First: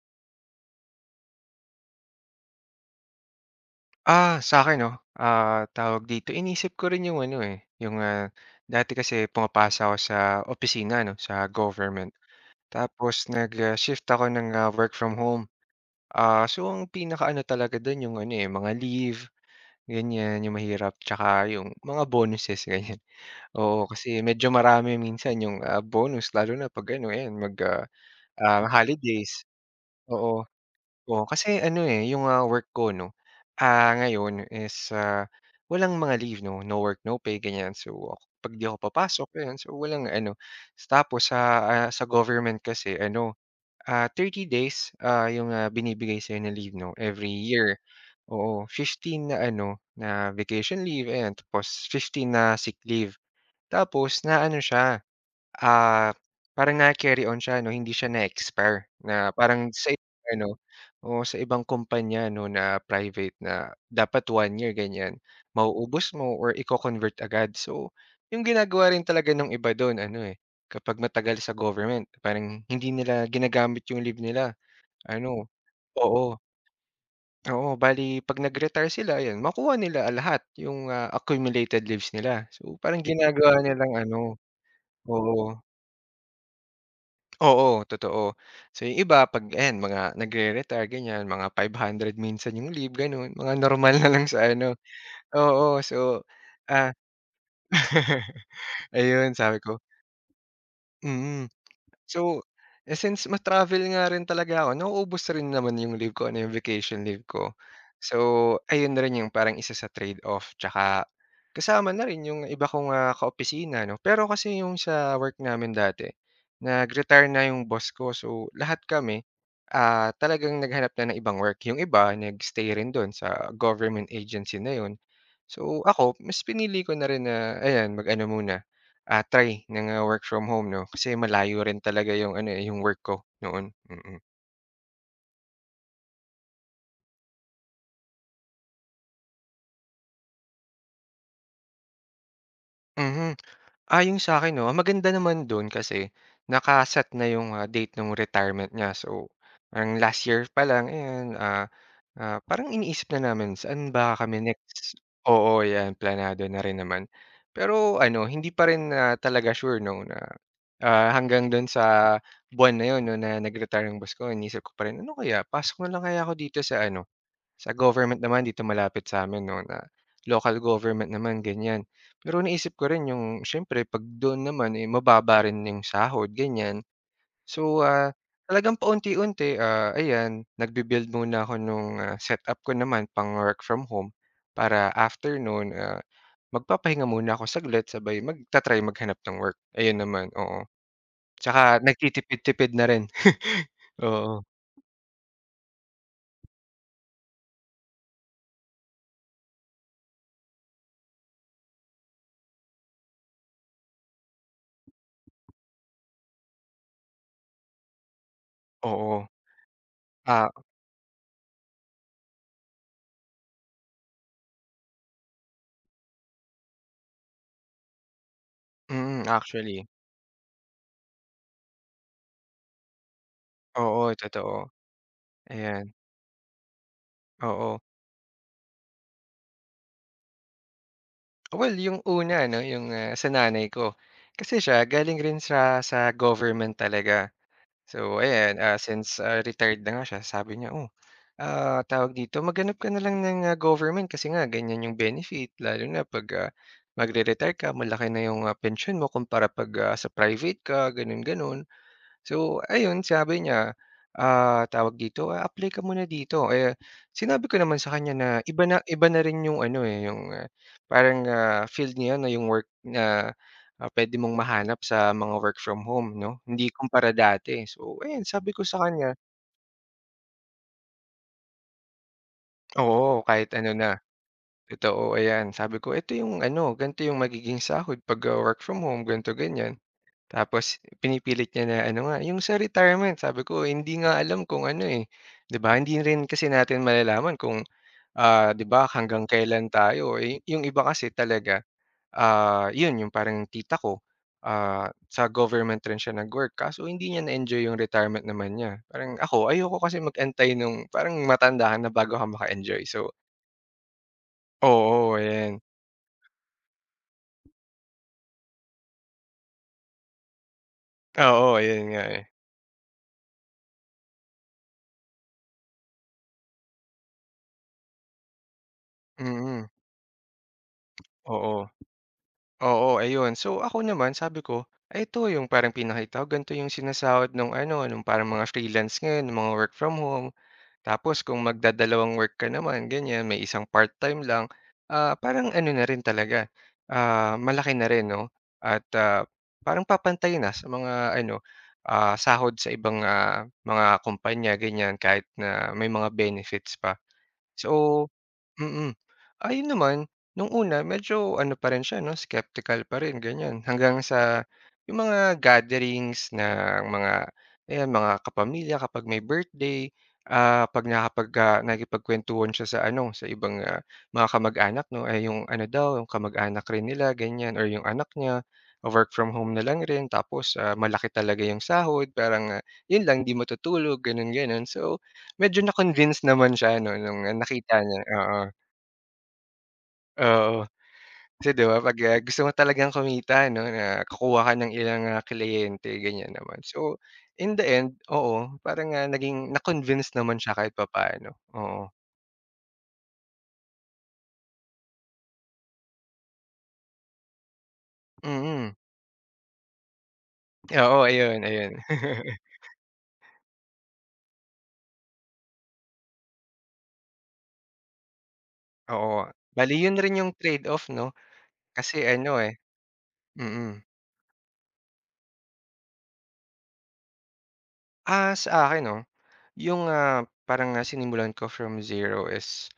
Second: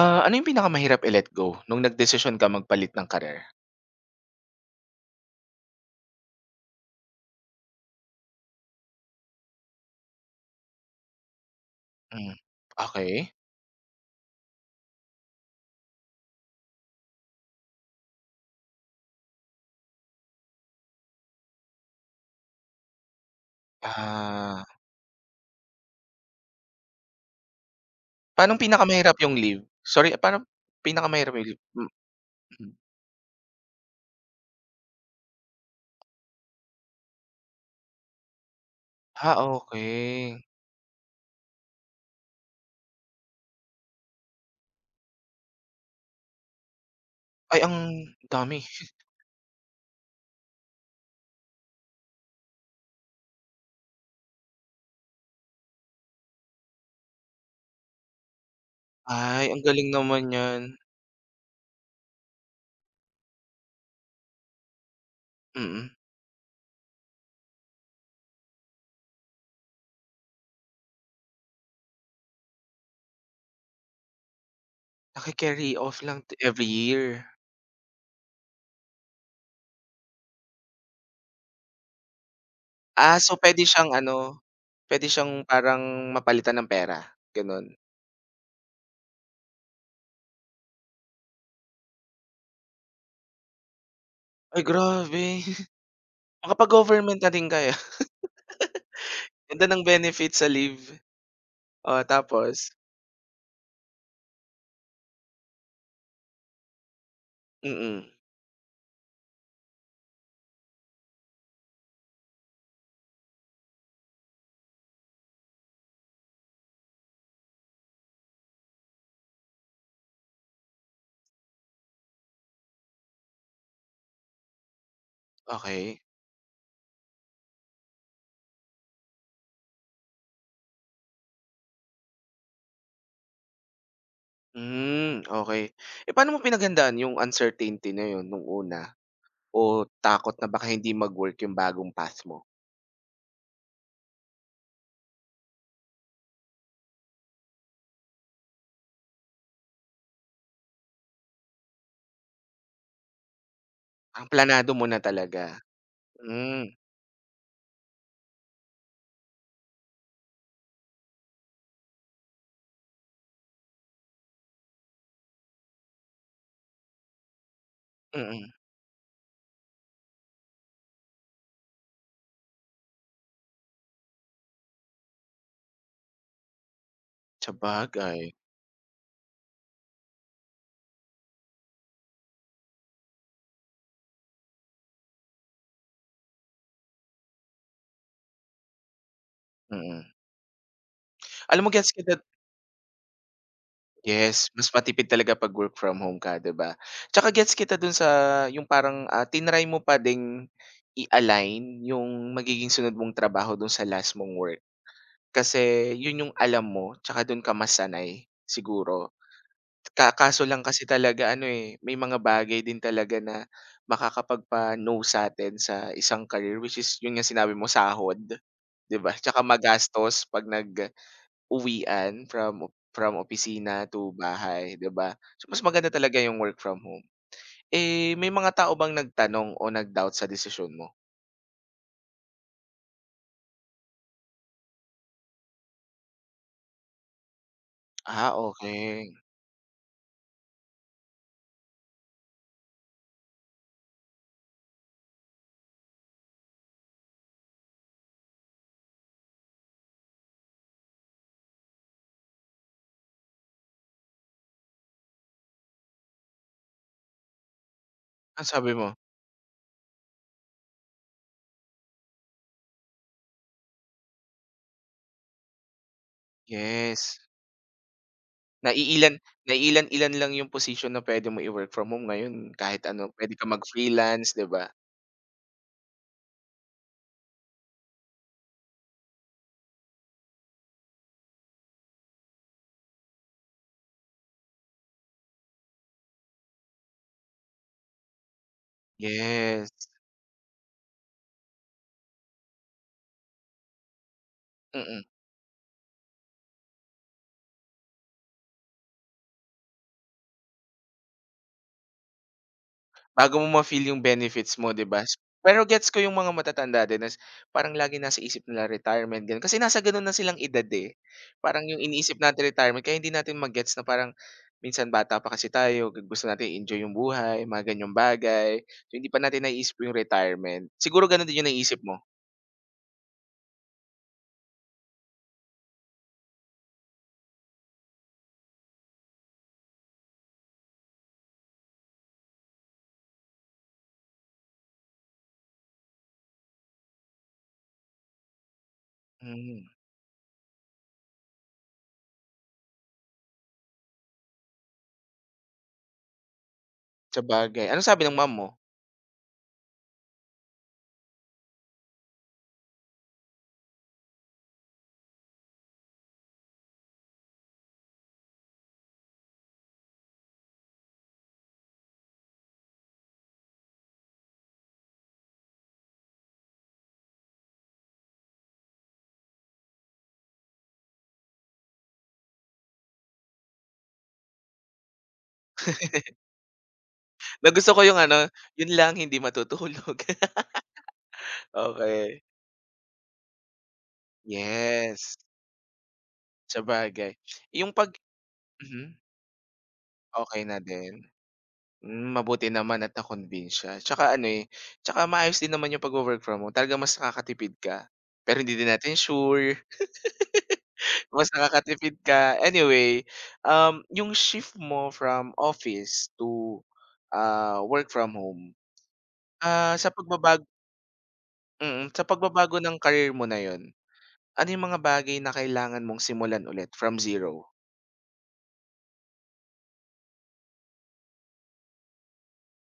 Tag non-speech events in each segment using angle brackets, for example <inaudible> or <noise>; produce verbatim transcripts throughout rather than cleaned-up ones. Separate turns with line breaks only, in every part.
Ah, ano yung pinakamahirap i-let go nung nagdesisyon ka magpalit ng career?
Ah, sa akin 'no, ah, tawag dito, inisip ko rin yung ano, eh, yung, ah, dati kasi pumapasa ako sa opisina 'no, sa government.
Hmm,
Tapos
okey.
nag, ah, shift ako ng, ah, work from home. Ah, so ang pinaka ano talaga dun yung ano, eh, mga leave, ganyan, yung mahirap, tsaka yung mga bonuses, ganyan. <laughs> Oo, kasi medyo
Ah,
marami minsan yung, ah, bonus lalo na 'pag ano, ayan, mag, ah,
paanong
ah,
pinakamahirap yung
holidays,
leave? Sorry,
oo.
paano
Oo,
pinakamahirap yung
kasi
leave?
ano,
Hmm,
eh, yung, ah, work
hmm.
ko 'no, ah, ngayon is, ah, walang mga leave 'no, no work, no pay ganyan. So, ako- 'pag 'di ako papasok
Ah,
ayan, so walang ano
okey.
tapos sa, ah, sa government kasi ano, ah, thirty days, ah, yung, ah, binibigay sa'yo na leave 'no every
Ay,
year.
ang dami.
Oo, fifteen na ano, na vacation leave ayan, tapos fifteen na sick leave. Tapos na ano siya. Ah, Parang na-carry on siya 'no, hindi siya na-expire na
Ay, ang
parang
galing
sa ibang
naman
ano,
niyan.
oo, sa ibang kumpanya 'no na private na dapat one year ganyan,
Mm.
mauubos mo or iko-convert agad. So, yung ginagawa rin talaga nung iba dun ano, eh, kapag matagal sa government parang hindi nila ginagamit yung leave nila ano.
Naki-carry off lang
Oo,
every year.
oo, bale 'pag nag-retire sila ayan makuha nila lahat yung, ah, accumulated leaves nila. So, parang
Ah, so
ginagawa
puwede siyang
nilang ano,
ano, puwede siyang
oo.
parang mapalitan ng pera, gano'n?
Oo, totoo. So, yung iba 'pag ayan mga nagre-retire ganyan, mga five hundred minsan yung leave gano'n, mga normal na lang sa
Ay,
ano,
grabe. <laughs>
oo. So, ah,
Makapag-government na din kaya.
<laughs> ayun sabi
Ganda
ko.
ng benefits sa leave.
Mm.
Oh,
So,
tapos?
eh, since ma-travel nga rin talaga ako, nauubos rin naman yung leave ko, ano, yung vacation leave ko.
Mm.
So, ayun na rin yung parang isa sa trade-off tsaka kasama na rin yung iba kong, ah, kaopisina 'no. Pero kasi yung sa work namin dati, nag-retire na yung boss ko. So, lahat kami, ah, talagang naghanap na ng ibang work. Yung iba nag-stay rin dun sa government agency na yun. So,
Okay.
ako mas pinili ko na rin na ayan, mag-ano muna. Ah, try ng, ah, work from home 'no, kasi malayo rin talaga yung ano, eh, yung work ko noon. Mm.
Hmm, okay. Eh, paano mo pinaghandaan yung uncertainty na yun nung una o takot na baka hindi mag-work yung bagong path mo?
Mhm. Ah, yung sa akin 'no, ang maganda naman dun kasi nakaset na yung, ah, date ng retirement niya. So, ang last year pa lang ayan, ah, ah, parang iniisip na namin saan ba
Ah,
kami
planado mo na
next.
talaga.
Oo, yan planado na
Hmm,
rin naman. Pero ano, hindi pa rin, ah, talaga sure 'no na, ah, hanggang dun sa buwan na yun 'no na nag-retire yung boss ko, iniisip ko pa rin, "Ano kaya pasok na lang kaya ako dito sa ano, sa government naman
mm.
dito malapit sa'min 'no, na local government naman ganyan." Pero naisip ko rin yung siyempre 'pag doon naman, eh, mababa rin yung sahod ganyan. So, ah,
Sabagay,
talagang paunti-unti, ah, ayan nagbi-build muna ako nung, ah, setup ko naman pang work from home para after no'n, ah, magpapahinga muna ako saglit sabay magta-try maghanap ng work, ayun
mm.
naman, oo.
Alam mo
Tsaka
gets kita,
nagtitipid-tipid na rin. <laughs> Oo,
yes, mas matipid talaga 'pag work from home ka, 'di ba? Tsaka gets kita dun sa yung parang, ah, tinry mo pa ding i-align yung magiging sunod mong trabaho dun sa last mong work. Kasi yun yung alam mo tsaka dun ka mas siguro.
oo.
Ka kaso
Ah,
lang kasi talaga ano, eh, may mga bagay din talaga na makakapagpa-no sa'tin sa isang career, which is yun nga sinabi mo sahod, 'di ba?
mm,
Tsaka
actually.
magastos 'pag nag-uwian from op from opisina to
Oo, totoo.
bahay, 'di ba? So, mas maganda
Ayan,
talaga yung work from home.
oo.
Eh, may mga tao bang nagtanong o nag-doubt sa desisyon mo?
Well, yung una 'no, yung, ah, sa nanay ko. Kasi siya galing rin siya sa government talaga. So
Ah,
ayan, ah, since,
okey.
ah, retired na nga siya sabi niya, "Oh, ah, tawag dito, maghanap ka na lang ng, ah, government kasi nga ganyan yung benefit lalo na 'pag, ah, magre-retire ka malaki na yung, ah, pensyon mo kumpara 'pag, ah, sa private ka," gano'n, gano'n. So, ayun sabi niya, ah, tawag dito, ah, apply ka muna dito. Eh, sinabi ko naman sa kanya na
Ano
iba
sabi
na
mo?
iba na rin yung ano, eh, yung, ah, parang, ah, field niya na yung work na, ah, puwede mong mahanap sa mga work from home 'no, hindi kumpara
Yes.
dati. So, ayan sabi ko sa kanya.
Naiilan naiilan-ilan lang yung posisyon na puwede mo i-work from home ngayon kahit ano,
Oo,
puwede
kahit
kang
ano na,
mag-freelance, 'di ba?
totoo, ayan. Sabi ko, "Ito yung ano, ganito yung magiging sahod 'pag, ah, work from home, ganito, ganyan." Tapos pinipilit niya na ano nga, yung sa retirement sabi ko hindi nga alam kung ano, eh, 'di ba hindi rin kasi natin malalaman kung, ah, 'di ba hanggang kailan
Yes,
tayo, eh, yung iba kasi talaga, ah, yun yung parang tita ko, ah,
mm.
sa government rin siya nag-work kaso hindi niya na-enjoy yung retirement naman niya. Parang ako ayoko kasi mag-antay nung parang matanda ka na bago ka maka-enjoy, so
Bago mo ma-feel yung benefits mo, 'di ba?
oo, ayan.
Pero gets ko yung mga matatanda din nas parang laging nasa isip nila retirement, gano'n. Kasi nasa gano'n na silang edad, eh.
Oo,
Parang
ayun
yung
nga,
iniisip
eh.
natin retirement kaya hindi natin ma-gets na parang minsan bata pa kasi tayo, gu- gusto natin i-enjoy yung buhay, mga ganiyang bagay. So, hindi pa natin
Mm,
naiisip yung retirement. Siguro gano'n din yung
oo.
naiisip mo?
Oo, ayun. So, ako naman sabi ko, ay ito yung parang pinakita ko, ganito yung sinasahod nung ano, nung parang mga freelance ngayon, ng mga work from home. Tapos kung magdadalawang work ka naman, ganyan, may isang part-time lang, ah, parang ano na rin talaga, ah, malaki na rin, no? At ah,
Hmm,
parang papantay na sa mga ano, ah, sahod sa ibang ah, mga kumpanya, ganyan, kahit na may mga benefits pa.
sabagay. Anong sabi
So.
ng mom mo?
Mm. Ayun naman, nung una medyo ano pa rin siya 'no, skeptical pa rin ganyan, hanggang sa yung mga gatherings ng mga ayan, mga kapamilya kapag may birthday, ah, 'pag nakapag ah, nakikipagkuwentuhan siya sa ano, sa ibang, ah, mga kamag-anak 'no, eh, yung ano daw, yung kamag-anak rin nila ganyan or yung anak niya, work from home na lang rin tapos, ah, malaki talaga yung sahod parang, ah, yun lang, 'di matutulog gano'n, gano'n. So, medyo na-convince naman siya 'no, nung
<laughs> Nagustuhan
nakita
ko yung
niya,
ano,
oo.
"Yun lang, hindi matutulog." <laughs>
Oo, kasi 'di ba 'pag, ah,
Okay.
gusto mo talagang kumita 'no, na kukuha ka ng ilang,
Yes,
ah, kliyente ganyan naman. So,
sabagay.
in the
Yung pag
end, oo,
mhm,
parang, ah, naging na-convince naman
okey
siya
na
kahit
din.
papaano, oo.
Hmm, mabuti naman at na-convince siya. Tsaka ano, eh, tsaka maayos din naman yung pagwo-work from home. Talagang mas nakakatipid ka, pero hindi din
Mm,
natin sure
oo
<laughs> kung mas
ayun, ayun.
nakakatipid ka.
<laughs>
Anyway, um, yung shift mo from office to, ah, work from home,
Oo, bale
ah, sa
yun rin yung
pagbabag
trade-off 'no,
mm,
kasi
sa
ano, eh.
pagbabago ng career mo na yun,
Mm.
ano yung mga bagay na kailangan mong simulan ulit from zero?
Ah, sa akin 'no, yung, ah, parang, ah, sinimulan ko from zero is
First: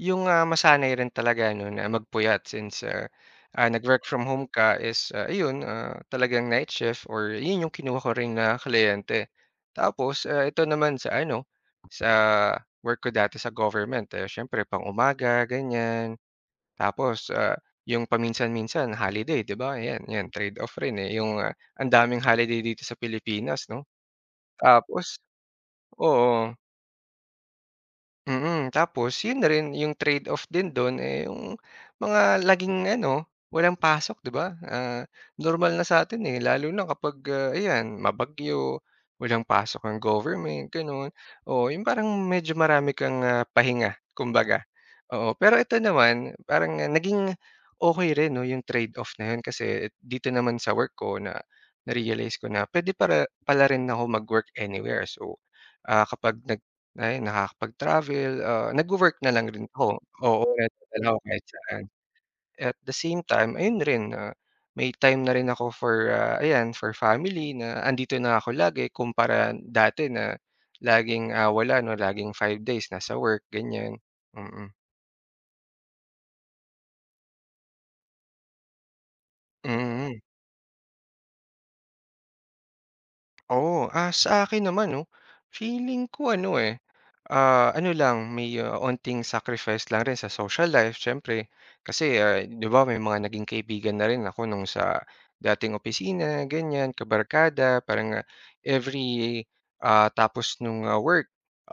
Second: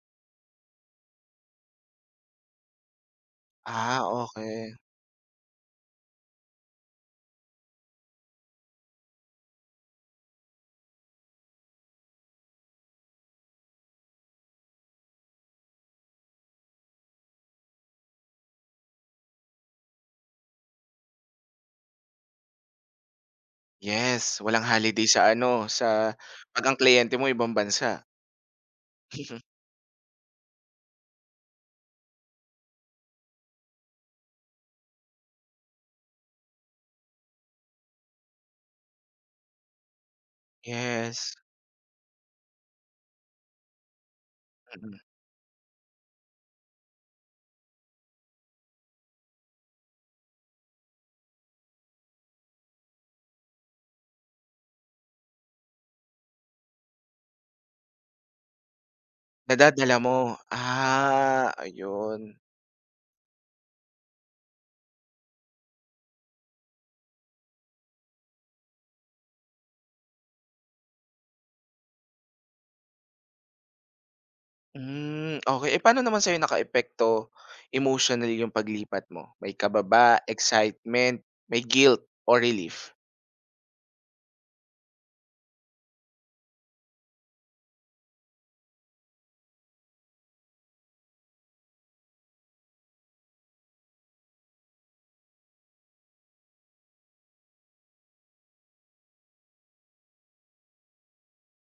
yung, ah, masanay rin talaga 'no na magpuyat since, ah, ah,
Ah,
nag-work from home
okey.
ka is, ah, ayun, ah, talagang night shift or yun yung kinuha ko rin na kliyente. Tapos, ah, ito naman sa ano, sa work ko dati sa government, eh, siyempre pang-umaga ganyan. Tapos, ah, yung paminsan-minsan holiday 'di ba, ayan, 'yan trade off rin, eh, yung, ah, ang daming holiday dito sa Pilipinas 'no.
Yes, walang holiday
Tapos,
sa ano, sa
oo.
'pag ang kliyente mo ibang bansa.
Mm, tapos yun na rin yung trade-off din don, eh, yung mga laging ano, walang pasok 'di ba? Ah, normal na sa'tin, eh, lalo na kapag, ah, ayan mabagyo, walang pasok ang government gano'n.
Yes,
Oo, yung parang medyo marami kang, ah, pahinga kumbaga,
mm.
oo. Pero ito naman parang naging okey rin 'no yung trade-off na yun kasi dito naman sa work ko na na-realize ko na puwede para pala rin ako mag-work anywhere. So, ah, kapag nag ay, nakakapag-travel, ah, nagwo-work na lang rin
Nadadala
ako.
mo,
Oo, nadadala ako kahit
ah,
saan.
ayun.
At the same time, ayun rin, ah, may time na rin ako for, ah, ayan, for family na andito na ako lagi kumpara dati na laging, ah, wala 'no, laging five days nasa work, ganyan. Mm.
Hmm, okey. Eh, paano naman sa'yo nakaapekto emotionally yung paglipat mo? May
Mm.
kababa, excitement, may guilt o relief?
Oo, ah, sa akin naman 'no, feeling ko ano, eh, ah, ano lang may, ah, onting sacrifice lang rin sa social life siyempre. Kasi, ah, 'di ba may mga naging kaibigan na rin ako nung sa dating opisina ganyan, kabarkada parang, ah, every, ah, tapos nung, ah, work,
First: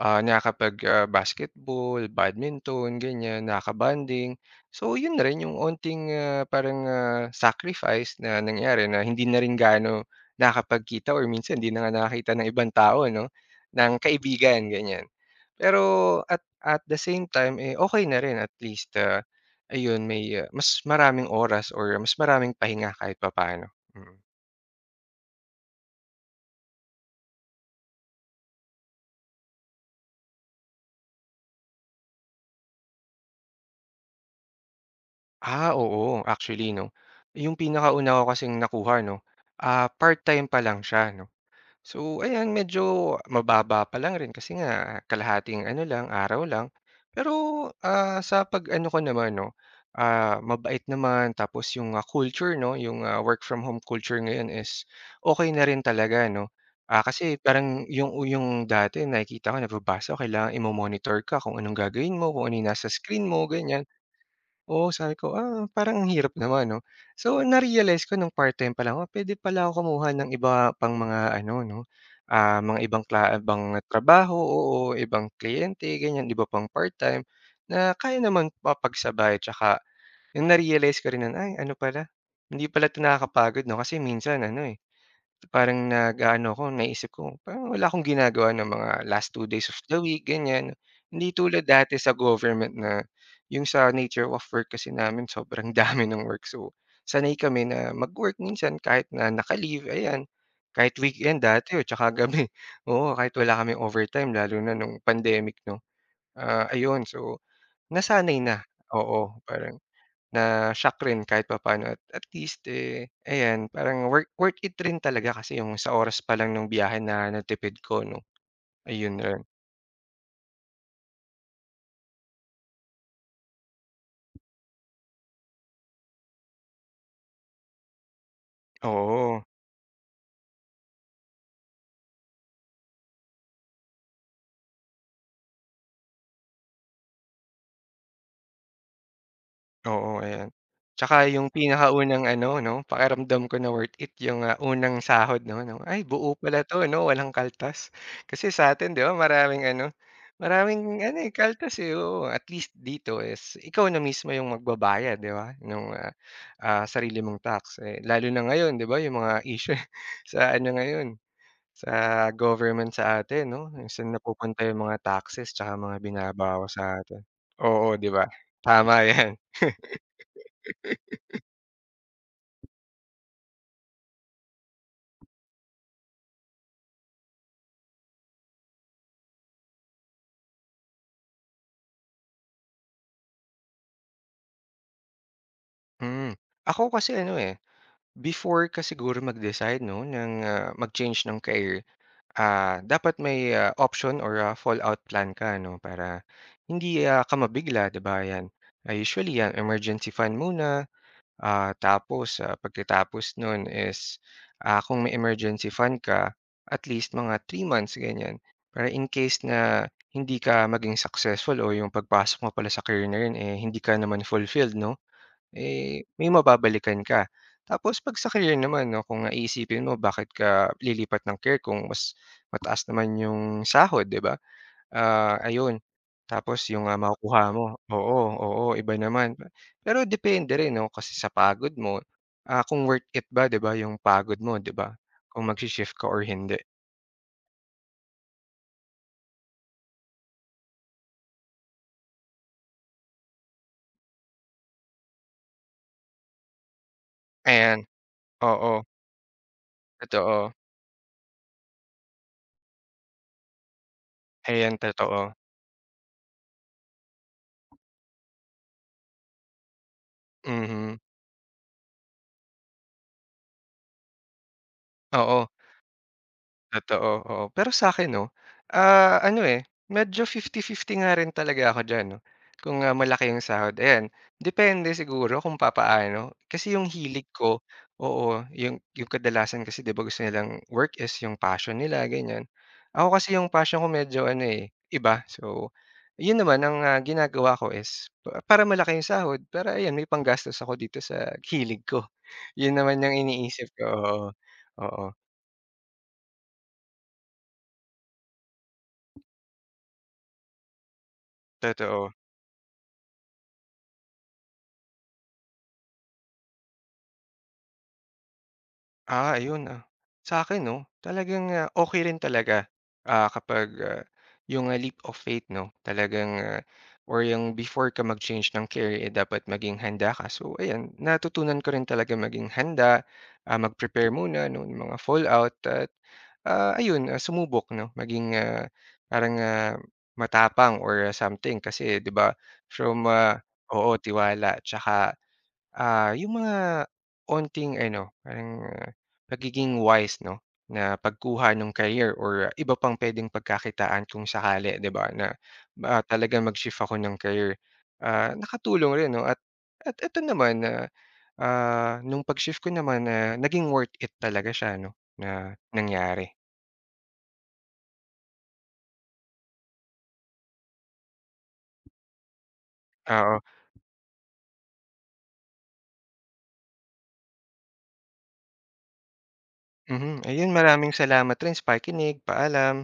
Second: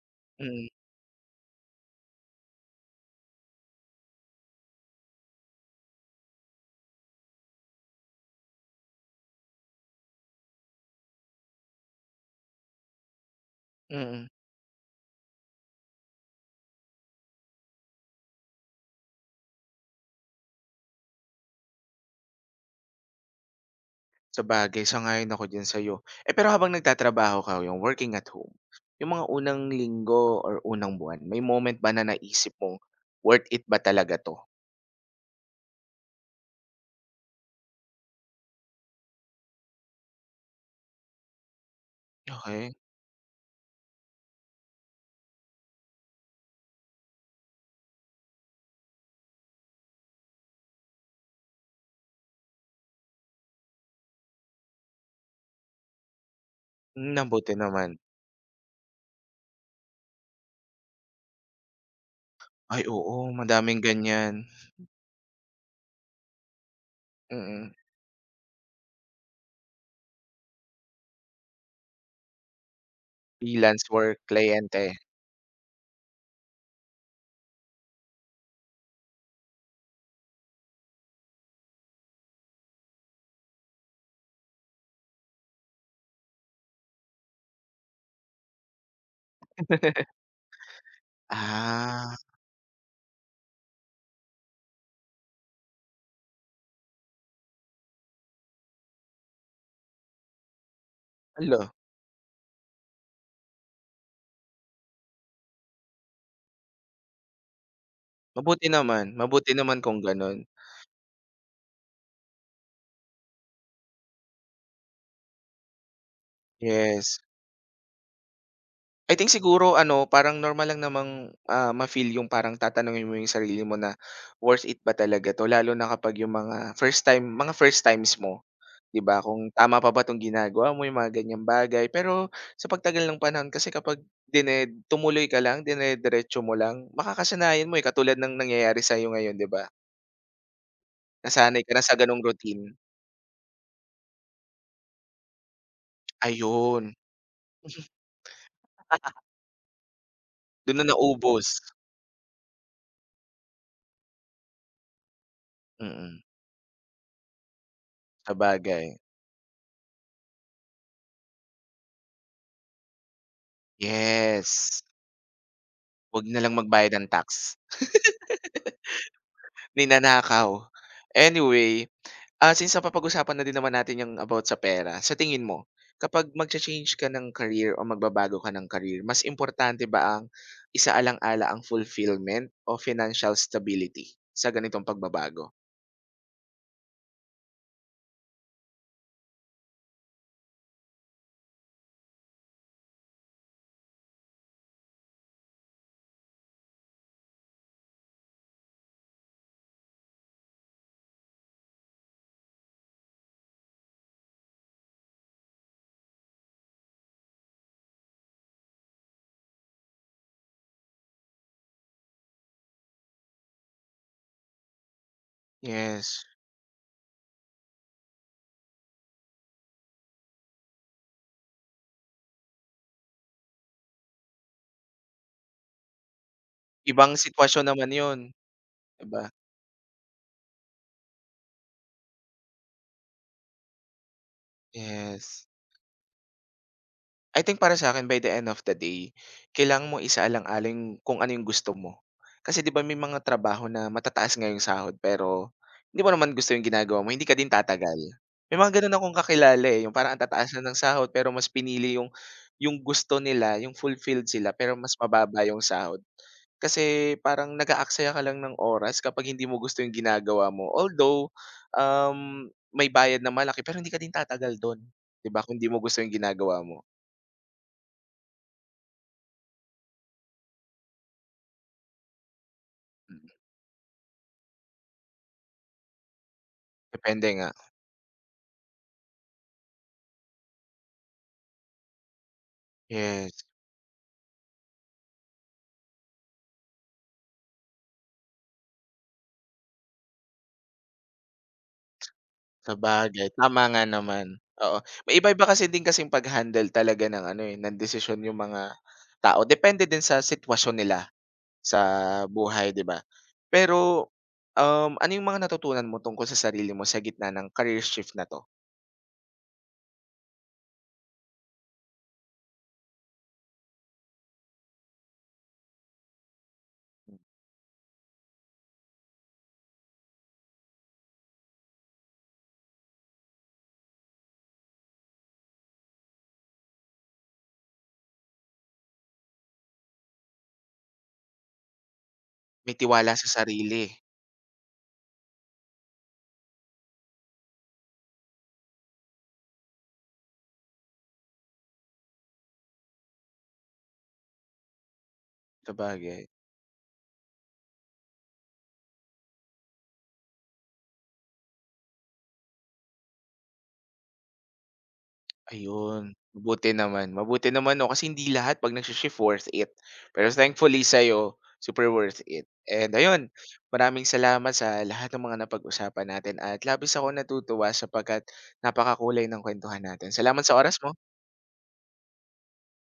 ah,
Mm,
nakakapag, ah, basketball, badminton ganyan, nakaka-bonding. So yun na rin yung onting, ah, parang, ah, sacrifice na nangyari na hindi na rin gaano nakakapagkita or minsan hindi na nga nakakita ng ibang tao 'no, ng
mm.
kaibigan ganyan. Pero at at the same time, eh, okay na rin at least, ah, ayun may, ah, mas maraming oras or mas maraming pahinga kahit papaano. Mm.
Sabagay, sang-ayon ako diyan sa'yo. Eh, pero habang nagtatrabaho ka, yung working at home, yung mga unang linggo or unang buwan, may moment ba na naisip mong, "Worth it ba talaga 'to?"
Ah, oo actually 'no, yung pinakauna ko kasing nakuha 'no, ah, part-time pa lang siya 'no. So ayan,
Okey.
medyo mababa pa lang rin kasi nga kalahating ano lang, araw lang. Pero, ah, sa pag-ano ko naman 'no, ah, mabait naman tapos yung, ah, culture 'no, yung, ah, work from home culture ngayon is okay na rin talaga 'no. Ah,
Hmm,
kasi
mabuti
parang
naman.
yung yung dati nakikita ko, nababasa ko kailangan imo-monitor ka kung anong gagawin mo, kung ano yung
Ay
nasa
oo,
screen mo,
madaming
ganyan.
ganyan.
Oo, sabi ko, "Ah, parang ang hirap naman 'no." So,
Mm,
na-realize ko nung part-time pa lang, ah, puwede pala ako kumuha ng iba pang mga ano 'no, ah, mga ibang kla ibang
freelance work,
trabaho, oo,
kliyente.
ibang kliyente ganyan, iba pang part-time na kaya naman mapagsabay. Tsaka yung na-realize ko rin nun, ay ano pala, hindi pala 'to nakakapagod 'no, kasi minsan ano, eh, parang nag-aano ako, naisip ko, parang wala akong ginagawa ng mga last two days of the
<laughs>
week, ganyan. Hindi tulad dati sa
Ah,
government na yung sa nature of work kasi namin sobrang <laughs> dami ng work. So, sanay kami na mag-work minsan kahit na naka-leave, ayan. Kahit weekend
hala,
dati o tsaka gabi. <laughs> Oo, kahit wala kami overtime lalo na nung pandemic 'no. Ah, ayun, so nasanay na,
mabuti naman,
oo,
mabuti naman
parang
kung gano'n,
na-shock rin kahit papaano at at least, eh, ayan parang worth worth it rin talaga kasi yung sa oras pa lang nung biyahe
yes.
na natipid ko 'no, ayun
I think
rin.
siguro ano, parang normal lang namang, ah, ma-feel yung parang tatanungin mo yung sarili mo na, "Worth it ba talaga 'to?" Lalo na kapag yung mga first time mga first times mo. 'Di ba,
Oo.
kung tama pa ba 'tong ginagawa mo, yung mga ganyang bagay. Pero sa pagtagal ng panahon kasi kapag dine tumuloy ka lang, dinediretso mo lang, makakasanayan mo, eh, katulad ng nangyayari sa'yo ngayon, 'di ba?
Oo, ayan. Tsaka yung
Nasanay ka na sa gano'ng
pinakaunang ano
routine.
'no, pakiramdam ko na worth it yung, ah, unang sahod 'no, na, "Ay buo pala 'to
Ayun,
ano walang kaltas." Kasi sa'tin 'di ba maraming ano,
do'n na
maraming ano, eh,
naubos.
kaltas, eh, oo. At least dito is ikaw na mismo yung magbabayad 'di ba nung, ah,
Mm,
ah, sarili mong tax. Eh, lalo na ngayon
sabagay.
'di ba yung mga issue <laughs> sa ano ngayon, sa government sa atin 'no, kung saan napupunta
Yes,
yung mga taxes tsaka mga
'wag na lang
binabawas
magbayad
sa
ng
atin.
tax,
Oo, 'di ba? Tama 'yan.
ninanakaw.
<laughs>
Anyway, ah, since napapag-usapan na din naman natin yung about sa pera, sa tingin mo, kapag magcha-change ka ng career o magbabago ka ng career, mas importante ba ang isaalang-ala ang fulfillment o financial stability sa ganitong pagbabago?
Hmm. Ako kasi ano, eh, before ka siguro mag-decide 'no, ng, ah, mag-change ng career, ah, dapat may, ah, option or, ah, fallout plan ka ano, para hindi, ah, ka mabigla, 'di ba, 'yan. Ah, usually 'yan, emergency fund muna, ah, tapos, ah, pagkatapos noon is, ah, kung may emergency fund ka, at least mga three months, ganyan. Para in case na hindi ka maging successful o yung pagpasok mo pala sa career na 'yun, eh, hindi ka naman fulfilled 'no? Eh,
Yes,
may mababalikan ka. Tapos 'pag sa career naman 'no, kung iisipin mo bakit ka lilipat ng career kung mas mataas naman yung sahod, 'di ba? Ah, ayun. Tapos yung, ah,
ibang
makukuha
sitwasyon
mo.
naman yun,
Oo, oo, iba
'di ba?
naman. Pero depende rin 'no, kasi sa pagod mo, ah, kung worth it ba, 'di ba, yung pagod mo, 'di ba? Kung
Yes.
magshi-shift ka or hindi.
I think para sa akin by the end of the day, kailangan mo isaalang-alang kung ano yung gusto mo. Kasi 'di ba may mga trabaho na matataas nga yung sahod pero hindi mo naman gusto yung ginagawa mo, hindi ka din
Ayan,
tatagal. May
oo,
mga gano'n akong kakilala, eh, yung parang ang
totoo.
tataas na ng sahod pero mas pinili yung yung gusto nila, yung fulfilled sila pero
Ayan,
mas
totoo.
mababa yung sahod. Kasi parang nag-aaksaya ka lang ng oras kapag hindi mo gusto yung ginagawa mo.
Mhm,
Although, um, may bayad na malaki pero hindi ka din tatagal do'n, 'di ba,
oo.
kung hindi mo gusto yung ginagawa mo.
Totoo, oo. Pero sa akin 'no, ah, ano, eh, medyo fifty fifty nga rin talaga ako diyan 'no. Kung, ah, malaki yung sahod, ayan, depende siguro kung papaano. Kasi yung
Depende
hilig
nga.
ko, oo, yung yung kadalasan kasi 'di ba gusto nilang work is yung passion nila, ganyan. Ako kasi
Yes,
yung passion ko medyo ano, eh, iba. So, yun naman ang, ah, ginagawa ko is pa para malaki yung sahod, pero ayan, may panggastos ako dito sa hilig ko. <laughs> Yun naman yung
sabagay tama
iniisip
nga
ko, oo.
naman, oo.
Oo,
May iba-iba kasi din kasing pag-handle talaga ng ano, eh, ng desisyon yung mga tao depende din sa sitwasyon nila sa
totoo.
buhay, 'di ba? Pero, um, ano yung mga natutunan mo tungkol sa sarili mo sa gitna ng career shift na 'to?
Ah, ayun, ah. Sa akin 'no, talagang, ah, okey rin talaga, ah, kapag, ah, yung, ah, leap of faith 'no, talagang, ah, or yung before ka mag-change ng career, eh, dapat maging handa ka. So ayan, natutunan ko rin talaga maging handa, ah, mag-prepare muna 'no, ng mga fallout at, ah, ayun, ah, sumubok 'no, maging, ah, parang, ah, matapang or ah, something kasi 'di ba
May
from,
tiwala sa
ah
sarili,
oo, tiwala 'tsaka Ah, yung mga onting ano, parang, ah, pagiging wise 'no, na pagkuha ng career or ah, iba pang puwedeng pagkakitaan kung sakali, 'di ba, na, ah,
sabagay.
talagang mag-shift ako ng career. Ah, nakatulong rin 'no at at ito naman na, ah, nung pag-shift ko naman na naging worth it talaga siya 'no, na
Ayun,
nangyari.
mabuti naman. Mabuti naman 'no, kasi hindi lahat 'pag nagshi-shift worth it. Pero thankfully sa'yo, super worth it. And ayun,
Oo,
maraming salamat sa lahat ng mga napag-usapan natin at labis akong natutuwa sapagkat napakakulay ng kwentuhan natin.
mhm.
Salamat
Ayun,
sa oras mo.
maraming salamat rin sa pakikinig. Paalam.